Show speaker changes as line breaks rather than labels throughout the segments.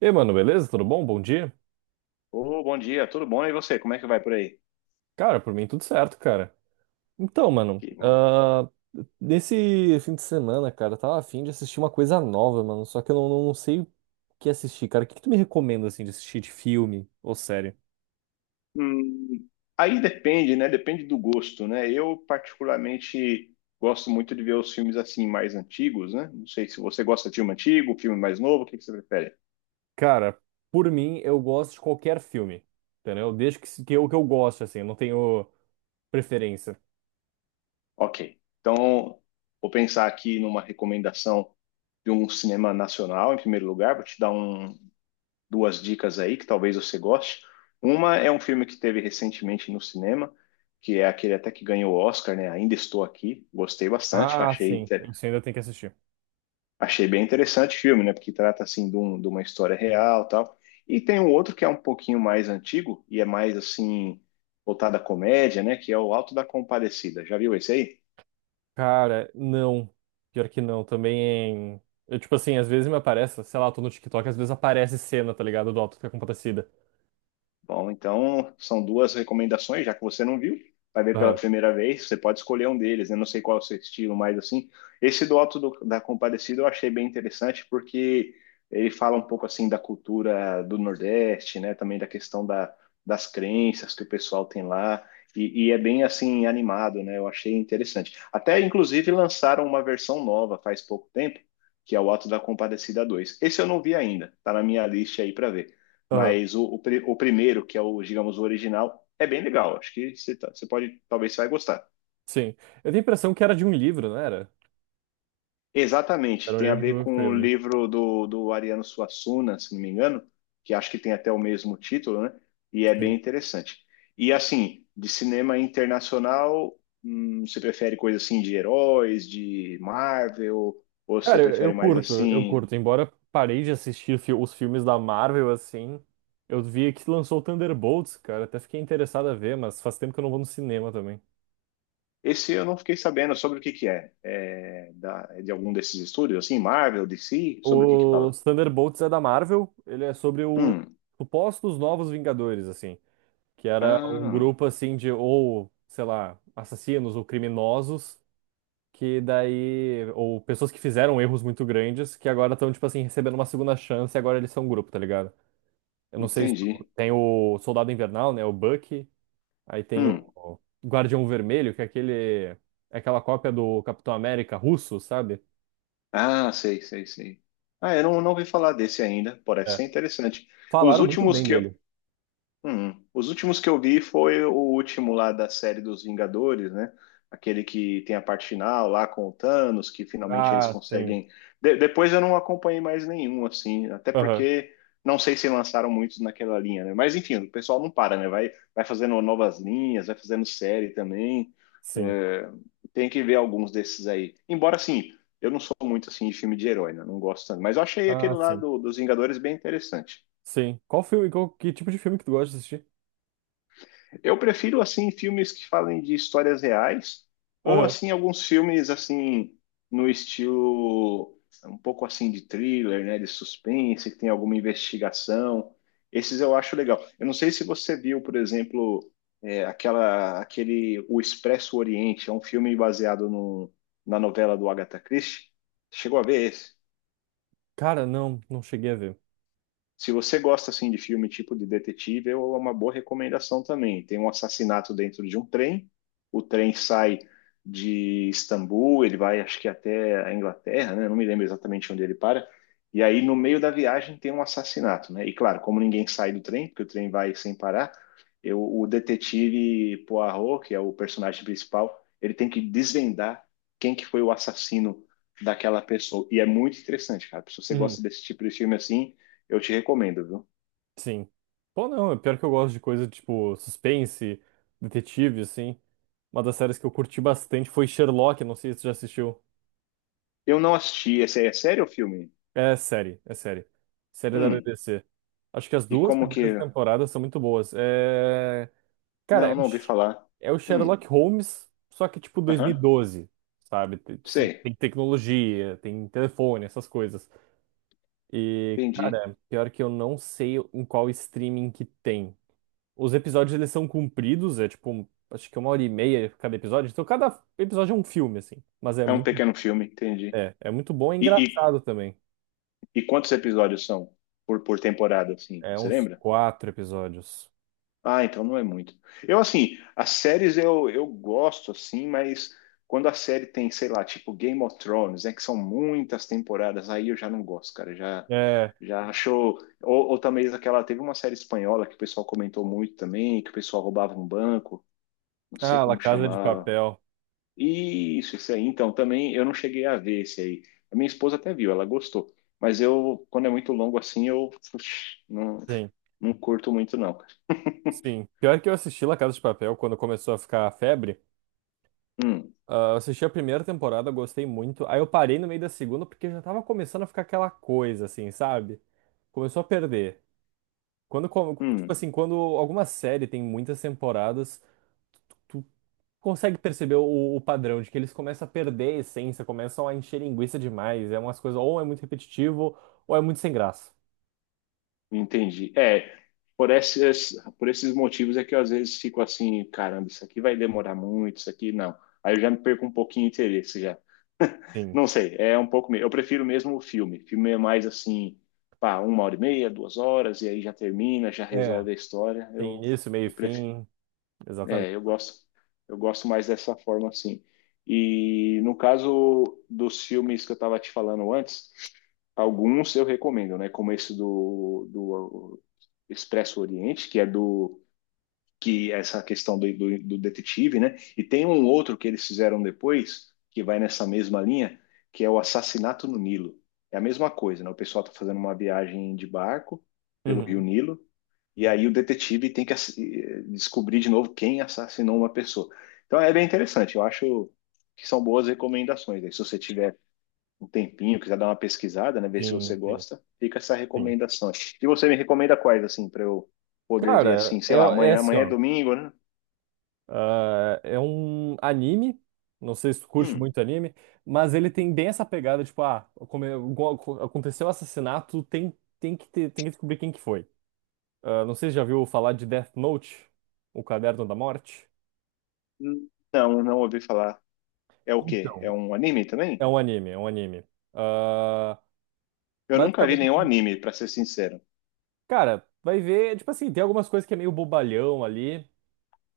E aí, mano, beleza? Tudo bom? Bom dia?
Ô, bom dia, tudo bom? E você, como é que vai por aí?
Cara, por mim tudo certo, cara. Então, mano,
Que bom.
nesse fim de semana, cara, eu tava afim de assistir uma coisa nova, mano, só que eu não, não- não sei o que assistir, cara. O que que tu me recomenda, assim, de assistir de filme ou série?
Hum, aí depende, né? Depende do gosto, né? Eu particularmente gosto muito de ver os filmes assim mais antigos, né? Não sei se você gosta de filme antigo, filme mais novo, o que que você prefere?
Cara, por mim, eu gosto de qualquer filme, entendeu? Desde que, que eu gosto, assim, eu não tenho preferência.
Ok. Então, vou pensar aqui numa recomendação de um cinema nacional, em primeiro lugar, vou te dar duas dicas aí que talvez você goste. Uma é um filme que teve recentemente no cinema, que é aquele até que ganhou o Oscar, né? Ainda Estou Aqui. Gostei bastante,
Ah, sim, isso ainda tem que assistir.
achei bem interessante o filme, né? Porque trata assim de uma história real, tal. E tem um outro que é um pouquinho mais antigo e é mais assim voltado à comédia, né? Que é o Alto da Compadecida. Já viu esse aí?
Cara, não. Pior que não, também. Eu, tipo assim, às vezes me aparece, sei lá, eu tô no TikTok, às vezes aparece cena, tá ligado? Do Auto da Compadecida.
Bom, então são duas recomendações, já que você não viu, vai ver pela
Aham,
primeira vez, você pode escolher um deles, eu não sei qual é o seu estilo, mas assim, esse do Alto da Compadecida eu achei bem interessante porque ele fala um pouco assim da cultura do Nordeste, né, também da questão das crenças que o pessoal tem lá, e é bem assim animado, né, eu achei interessante. Até inclusive lançaram uma versão nova faz pouco tempo, que é o Alto da Compadecida dois. Esse eu não vi ainda, tá na minha lista aí para ver.
aham,
Mas o primeiro, que é o, digamos, o original, é bem legal. Acho que você pode, talvez você vai gostar.
sim. Eu tenho a impressão que era de um livro, não era?
Exatamente,
Era um
tem a
livro que
ver
virou um
com o
filme.
livro do Ariano Suassuna, se não me engano, que acho que tem até o mesmo título, né? E é bem
Sim.
interessante. E assim, de cinema internacional, você prefere coisa assim de heróis, de Marvel, ou você
Cara, eu,
prefere
eu
mais
curto, eu
assim?
curto. Embora parei de assistir os filmes da Marvel, assim, eu vi que lançou o Thunderbolts, cara. Até fiquei interessado a ver, mas faz tempo que eu não vou no cinema também.
Esse eu não fiquei sabendo sobre o que que é. É de algum desses estúdios, assim, Marvel, DC, sobre o que que
O
fala?
Thunderbolts é da Marvel, ele é sobre o
Hum.
supostos novos Vingadores, assim. Que era um
Ah,
grupo assim de ou, sei lá, assassinos ou criminosos que daí ou pessoas que fizeram erros muito grandes que agora estão tipo assim recebendo uma segunda chance e agora eles são um grupo, tá ligado? Eu não sei se
entendi.
tem o Soldado Invernal, né, o Bucky, aí tem o
Hum.
o Guardião Vermelho, que é aquele é aquela cópia do Capitão América russo, sabe?
Ah, sei, sei, sei. Ah, eu não ouvi falar desse ainda. Parece
É.
ser interessante. Os
Falaram muito
últimos
bem
que
dele.
Os últimos que eu vi foi o último lá da série dos Vingadores, né? Aquele que tem a parte final lá com o Thanos, que finalmente eles
Ah, sim.
conseguem. Depois eu não acompanhei mais nenhum, assim, até
Aham,
porque não sei se lançaram muitos naquela linha, né? Mas enfim, o pessoal não para, né? Vai fazendo novas linhas, vai fazendo série também.
sim.
É, tem que ver alguns desses aí. Embora, assim, eu não sou muito assim de filme de herói, né? Não gosto tanto. Mas eu achei
Ah,
aquele lá
sim.
dos Vingadores bem interessante.
Sim. Qual filme, qual, que tipo de filme que tu gosta de assistir?
Eu prefiro assim filmes que falem de histórias reais ou
Aham.
assim alguns filmes assim no estilo um pouco assim de thriller, né, de suspense, que tem alguma investigação. Esses eu acho legal. Eu não sei se você viu, por exemplo, aquela aquele O Expresso Oriente, é um filme baseado no, na novela do Agatha Christie. Chegou a ver esse?
Cara, não, não cheguei a ver.
Se você gosta assim de filme tipo de detetive, é uma boa recomendação também. Tem um assassinato dentro de um trem. O trem sai de Istambul, ele vai acho que até a Inglaterra, né? Não me lembro exatamente onde ele para. E aí no meio da viagem tem um assassinato, né? E claro, como ninguém sai do trem, porque o trem vai sem parar, o detetive Poirot, que é o personagem principal, ele tem que desvendar quem que foi o assassino daquela pessoa. E é muito interessante, cara. Se você
Uhum,
gosta desse tipo de filme assim, eu te recomendo, viu?
sim. Pô, não, é pior que eu gosto de coisa tipo suspense, detetive, assim. Uma das séries que eu curti bastante foi Sherlock, não sei se você já assistiu.
Eu não assisti. Esse aí é sério o filme?
É série, é série. Série da
Hum.
BBC. Acho que as
E
duas
como que.
primeiras temporadas são muito boas. Cara,
Não, não ouvi falar.
É o
Hum.
Sherlock Holmes, só que tipo
Aham.
2012, sabe? Tem
Sei.
tem tecnologia, tem telefone, essas coisas. E,
Entendi.
cara, pior que eu não sei em qual streaming que tem. Os episódios eles são compridos, é tipo, acho que é uma hora e meia cada episódio. Então cada episódio é um filme, assim. Mas
É um pequeno filme, entendi.
é, é muito bom e
E, e,
engraçado também.
e quantos episódios são por temporada, assim?
É
Você
uns
lembra?
quatro episódios.
Ah, então não é muito. Eu, assim, as séries eu, gosto, assim, mas quando a série tem, sei lá, tipo Game of Thrones, né, que são muitas temporadas, aí eu já não gosto, cara, já,
É.
já achou... Ou também aquela, teve uma série espanhola que o pessoal comentou muito também, que o pessoal roubava um banco, não sei
Ah, La
como
Casa de
chamava.
Papel.
Isso aí. Então, também eu não cheguei a ver esse aí. A minha esposa até viu, ela gostou. Mas eu, quando é muito longo assim, eu puxa, não,
Sim,
não curto muito, não.
sim. Pior que eu assisti La Casa de Papel quando começou a ficar a febre.
Hum,
Ah, eu assisti a primeira temporada, gostei muito. Aí eu parei no meio da segunda porque já tava começando a ficar aquela coisa, assim, sabe? Começou a perder. Tipo
hum.
assim, quando alguma série tem muitas temporadas tu consegue perceber o padrão de que eles começam a perder a essência, começam a encher linguiça demais. É umas coisas, ou é muito repetitivo, ou é muito sem graça.
Entendi. É, por esses motivos é que eu às vezes fico assim, caramba, isso aqui vai demorar muito, isso aqui não. Aí eu já me perco um pouquinho de interesse já.
Sim.
Não sei, é um pouco. Eu prefiro mesmo o filme. Filme é mais assim, pá, uma hora e meia, duas horas, e aí já termina, já
É,
resolve a história.
tem início, meio e
Eu
fim. Exatamente.
é, eu gosto, eu gosto mais dessa forma assim. E no caso dos filmes que eu estava te falando antes, alguns eu recomendo, né? Como esse do Expresso Oriente, que é do que essa questão do detetive, né? E tem um outro que eles fizeram depois, que vai nessa mesma linha, que é o Assassinato no Nilo. É a mesma coisa, né? O pessoal está fazendo uma viagem de barco pelo Rio
Uhum.
Nilo, e aí o detetive tem que descobrir de novo quem assassinou uma pessoa. Então é bem interessante, eu acho que são boas recomendações, né? Se você tiver um tempinho, quiser dar uma pesquisada, né, ver se
Sim,
você
sim,
gosta, fica essa
sim.
recomendação. E você me recomenda quais, assim, para eu poder ver,
Cara,
assim,
é,
sei lá,
é
amanhã.
assim,
Amanhã é
ó.
domingo, né?
É um anime. Não sei se tu curte
Hum,
muito anime, mas ele tem bem essa pegada, tipo, aconteceu o assassinato, tem que descobrir quem que foi. Ah, não sei se já viu falar de Death Note, o Caderno da Morte.
não, não ouvi falar. É o quê? É
Então,
um anime também?
é um anime. Ah,
Eu nunca vi
Basicamente,
nenhum anime, para ser sincero.
cara, vai ver, tipo assim, tem algumas coisas que é meio bobalhão ali,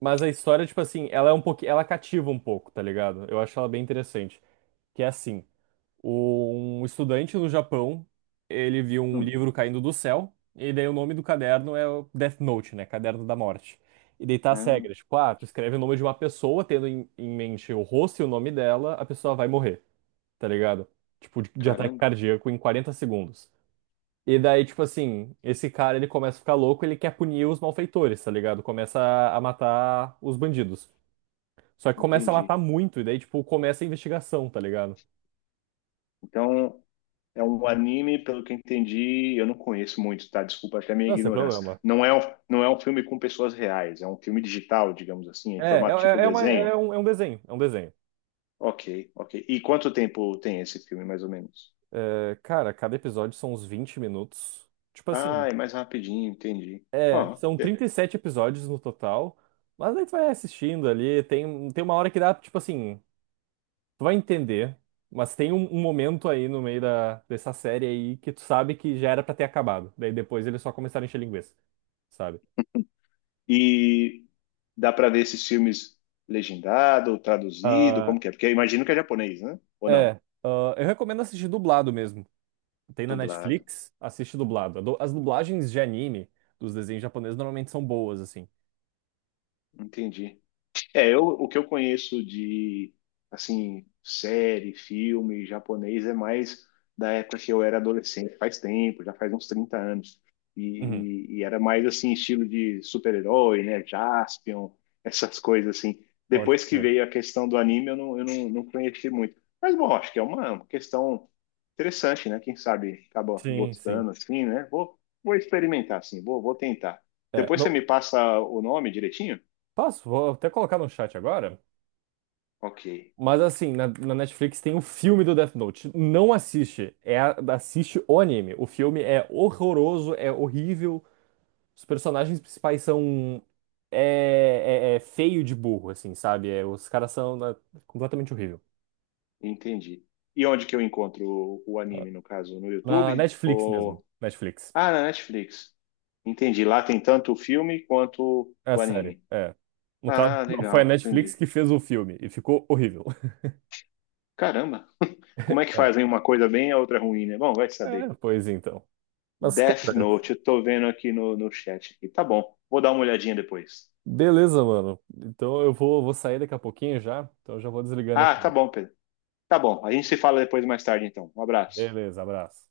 mas a história, tipo assim, ela é um pouquinho, ela cativa um pouco, tá ligado? Eu acho ela bem interessante. Que é assim, um estudante no Japão, ele viu um
Hum,
livro caindo do céu, e daí o nome do caderno é o Death Note, né? Caderno da Morte. E daí tá as
ah,
regras, tipo, ah, tu escreve o nome de uma pessoa, tendo em mente o rosto e o nome dela, a pessoa vai morrer. Tá ligado? Tipo, de ataque
caramba,
cardíaco em 40 segundos. E daí, tipo assim, esse cara ele começa a ficar louco, ele quer punir os malfeitores, tá ligado? Começa a matar os bandidos. Só que começa a matar
entendi.
muito, e daí, tipo, começa a investigação, tá ligado?
Então, é um anime, pelo que eu entendi, eu não conheço muito, tá? Desculpa até a minha
Não é
ignorância.
problema.
Não é um filme com pessoas reais, é um filme digital, digamos assim, em formato tipo
É uma-
desenho.
é um desenho, é um desenho.
Ok, ok. E quanto tempo tem esse filme, mais ou menos?
É, cara, cada episódio são uns 20 minutos. Tipo assim,
Ah, é mais rapidinho, entendi.
é,
Ó,
são
ok.
37 episódios no total. Mas aí tu vai assistindo ali, tem uma hora que dá, tipo assim, tu vai entender, mas tem um momento aí no meio dessa série aí que tu sabe que já era pra ter acabado. Daí depois eles só começaram a encher linguiça, sabe?
E dá pra ver esses filmes legendado, traduzido,
Ah,
como que é? Porque eu imagino que é japonês, né? Ou não?
é, eu recomendo assistir dublado mesmo. Tem na
Dublado.
Netflix, assiste dublado. As dublagens de anime dos desenhos japoneses normalmente são boas, assim.
Entendi. É, eu, o que eu conheço de, assim, série, filme japonês é mais da época que eu era adolescente, faz tempo, já faz uns 30 anos. E,
Uhum,
e era mais, assim, estilo de super-herói, né? Jaspion, essas coisas, assim.
pode
Depois que
crer.
veio a questão do anime, eu não conheci muito. Mas, bom, acho que é uma questão interessante, né? Quem sabe acaba
Sim, sim.
gostando, assim, né? Vou experimentar, assim, vou tentar.
É,
Depois você
não,
me passa o nome direitinho?
posso? Vou até colocar no chat agora.
Ok,
Mas assim, na Netflix tem o filme do Death Note. Não assiste. É, assiste o anime. O filme é horroroso, é horrível. Os personagens principais são. É feio de burro, assim, sabe? É, os caras são completamente horrível.
entendi. E onde que eu encontro o anime, no caso? No
Na
YouTube?
Netflix mesmo.
Ou...
Netflix.
Ah, na Netflix. Entendi. Lá tem tanto o filme quanto
É a
o
série.
anime.
É. No caso,
Ah,
não foi a
legal,
Netflix
entendi.
que fez o filme e ficou horrível.
Caramba, como é que
É.
fazem uma coisa bem e a outra ruim, né? Bom, vai saber.
É, pois então. Mas,
Death
cara,
Note, eu tô vendo aqui no chat aqui. Tá bom, vou dar uma olhadinha depois.
beleza, mano. Então eu vou, vou sair daqui a pouquinho já. Então eu já vou desligando
Ah, tá
aqui.
bom, Pedro. Tá bom, a gente se fala depois mais tarde, então. Um abraço.
Beleza, abraço.